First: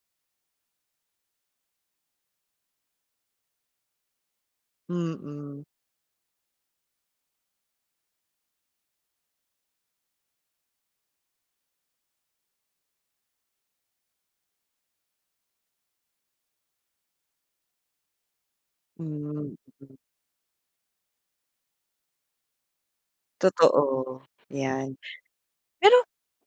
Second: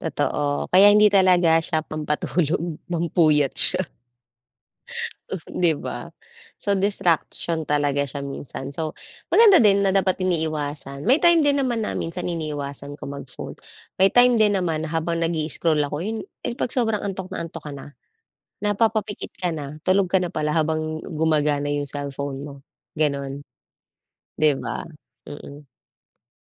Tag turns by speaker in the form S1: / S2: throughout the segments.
S1: Totoo, kaya hindi talaga siya pampatulog, pampuyat siya,
S2: Mm.
S1: 'di ba. So distraction talaga siya minsan. So, maganda din na dapat iniiwasan, may time din naman na minsan iniiwasan ko mag-phone, may time din naman habang nag-i-scroll ako, 'yun, eh, pag sobrang antok na antok ka na, napapapikit
S2: Hmm,
S1: ka na,
S2: mm.
S1: tulog ka na pala habang gumagana 'yung cellphone mo, gano'n.
S2: Totoo,
S1: 'Di ba,
S2: 'yan.
S1: mm.
S2: Pero,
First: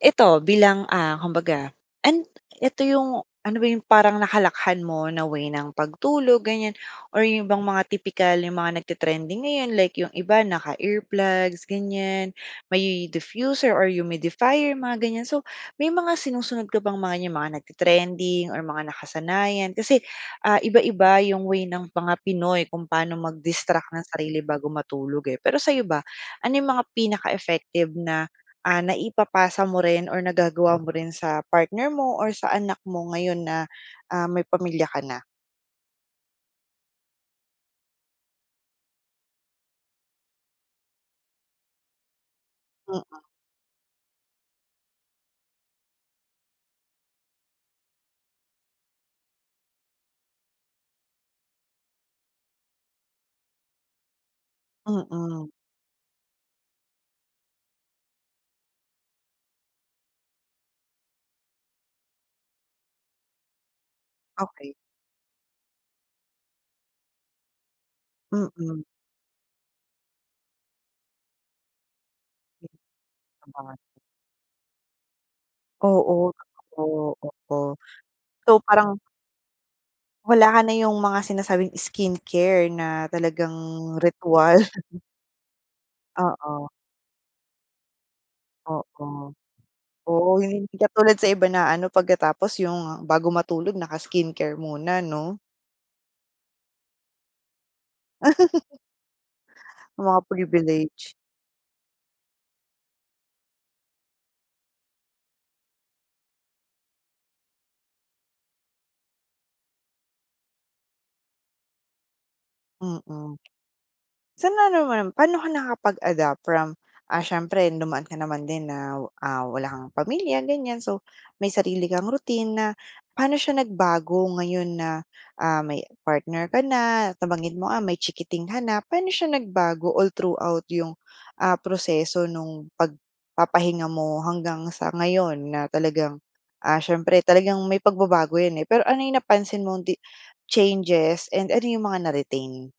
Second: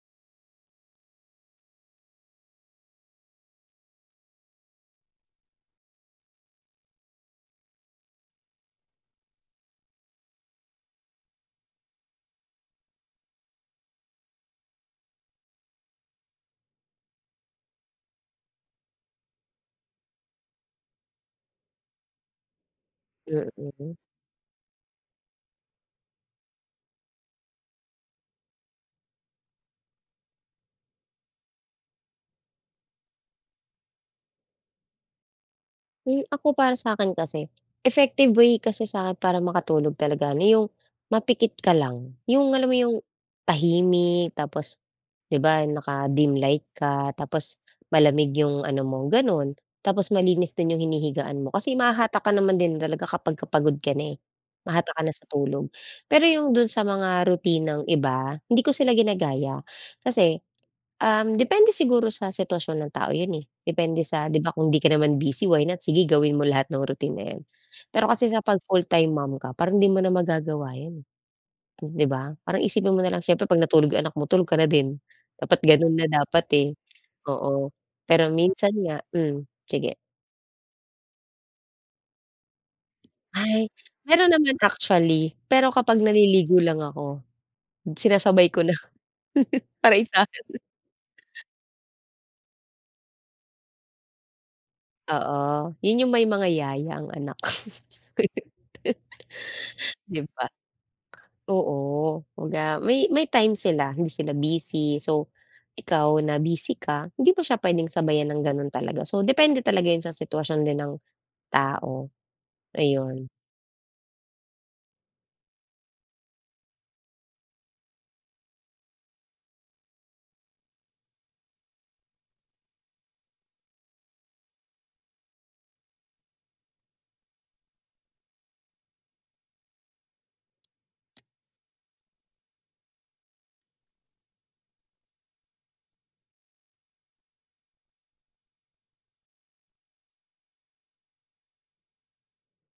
S2: eto bilang, ah, kumbaga and eto 'yung ano ba 'yung parang nakalakhan mo na way ng pagtulog ganiyan, or 'yung ibang mga tipikal, 'yung mga nagte trending ngayon, like 'yung iba naka-earplugs ganiyan, may diffuser or humidifier, mga ganiyan. So, may mga sinusunod ka bang mga 'yung mga nagte-trending or mga nakasanayan, kasi, ah, iba-iba 'yung way ng mga Pinoy kung paano mag-distract
S1: Mm.
S2: ng sarili bago matulog, eh. Pero sa'yo ba, ano 'yung mga pinaka-effective na, ah, naipapasa mo rin or nagagawa mo rin sa partner mo or sa anak mo ngayon na, ah, may pamilya ka na?
S1: Kung ako para sa'kin kasi, effective way kasi sa'kin para makatulog talaga na 'yung mapikit ka lang, 'yung alam mo 'yung,
S2: Mm.
S1: tahimik tapos 'di ba naka dim light ka, tapos malamig 'yung ano mo, gano'n. Tapos malinis din 'yung hinihigaan mo. Kasi mahahatak ka naman din talaga kapagka pagod ka na, eh, mahatak ka na sa
S2: Mm.
S1: tulog. Pero 'yung dun sa mga rutinang iba, hindi ko sila ginagaya, kasi, um, depende siguro sa sitwasyon ng tao 'yun eh, depende sa 'di ba kung
S2: Okey.
S1: 'di ka naman busy why not sige gawin mo lahat ng routine na 'yun. Pero kasi kapag pag full
S2: Mm.
S1: time mom ka, parang hindi mo na magagawa 'yun eh, 'di ba. Parang isipin mo nalang siyempre 'pag
S2: [unintelligible]
S1: natulog 'yung anak mo tulog ka na din, dapat ganun na
S2: Oo,
S1: dapat, eh,
S2: totoo, oo.
S1: oo. Pero
S2: So
S1: minsan nga
S2: parang
S1: mm, sige.
S2: Wala ka na 'yung mga sinasabing skincare na talagang
S1: Ay, meron
S2: ritwal.
S1: naman actually, pero kapag naliligo
S2: Oo.
S1: lang ako, sinasabay ko na.
S2: Oo.
S1: Para isahan.
S2: Oo, hindi katulad sa iba na ano pagkatapos yung, bago matulog naka skincare muna 'no.
S1: Oo, 'yun 'yung may mga yaya ang anak.
S2: Yung
S1: 'Di
S2: mga
S1: ba.
S2: priviledge.
S1: Oo, kumbaga may may time sila, hindi sila busy. So, ikaw na busy ka, hindi mo siya puwedeng sabayan ng gano'n talaga. So depende talaga 'yan sa sitwasyon din ng tao, ayun.
S2: Mm. Sa ano naman, pa'no ka nakapag-adapt from, ah, siyempre dumaan ka naman din na, ah, wala kang pamilya ganiyan, so may sarili kang routine na, pa'no siya nagbago ngayon na, ah, may partner ka na, nabanggit mo, ah, may chikiting ka na. Pa'no siya nagbago all throughout 'yung, ah, proseso nung pagpapahinga mo hanggang sa ngayon na talagang, ah, siyempre talagang may pagbabago 'yan eh. Pero ano 'yung napansin mong di changes and ano 'yung mga na-retain?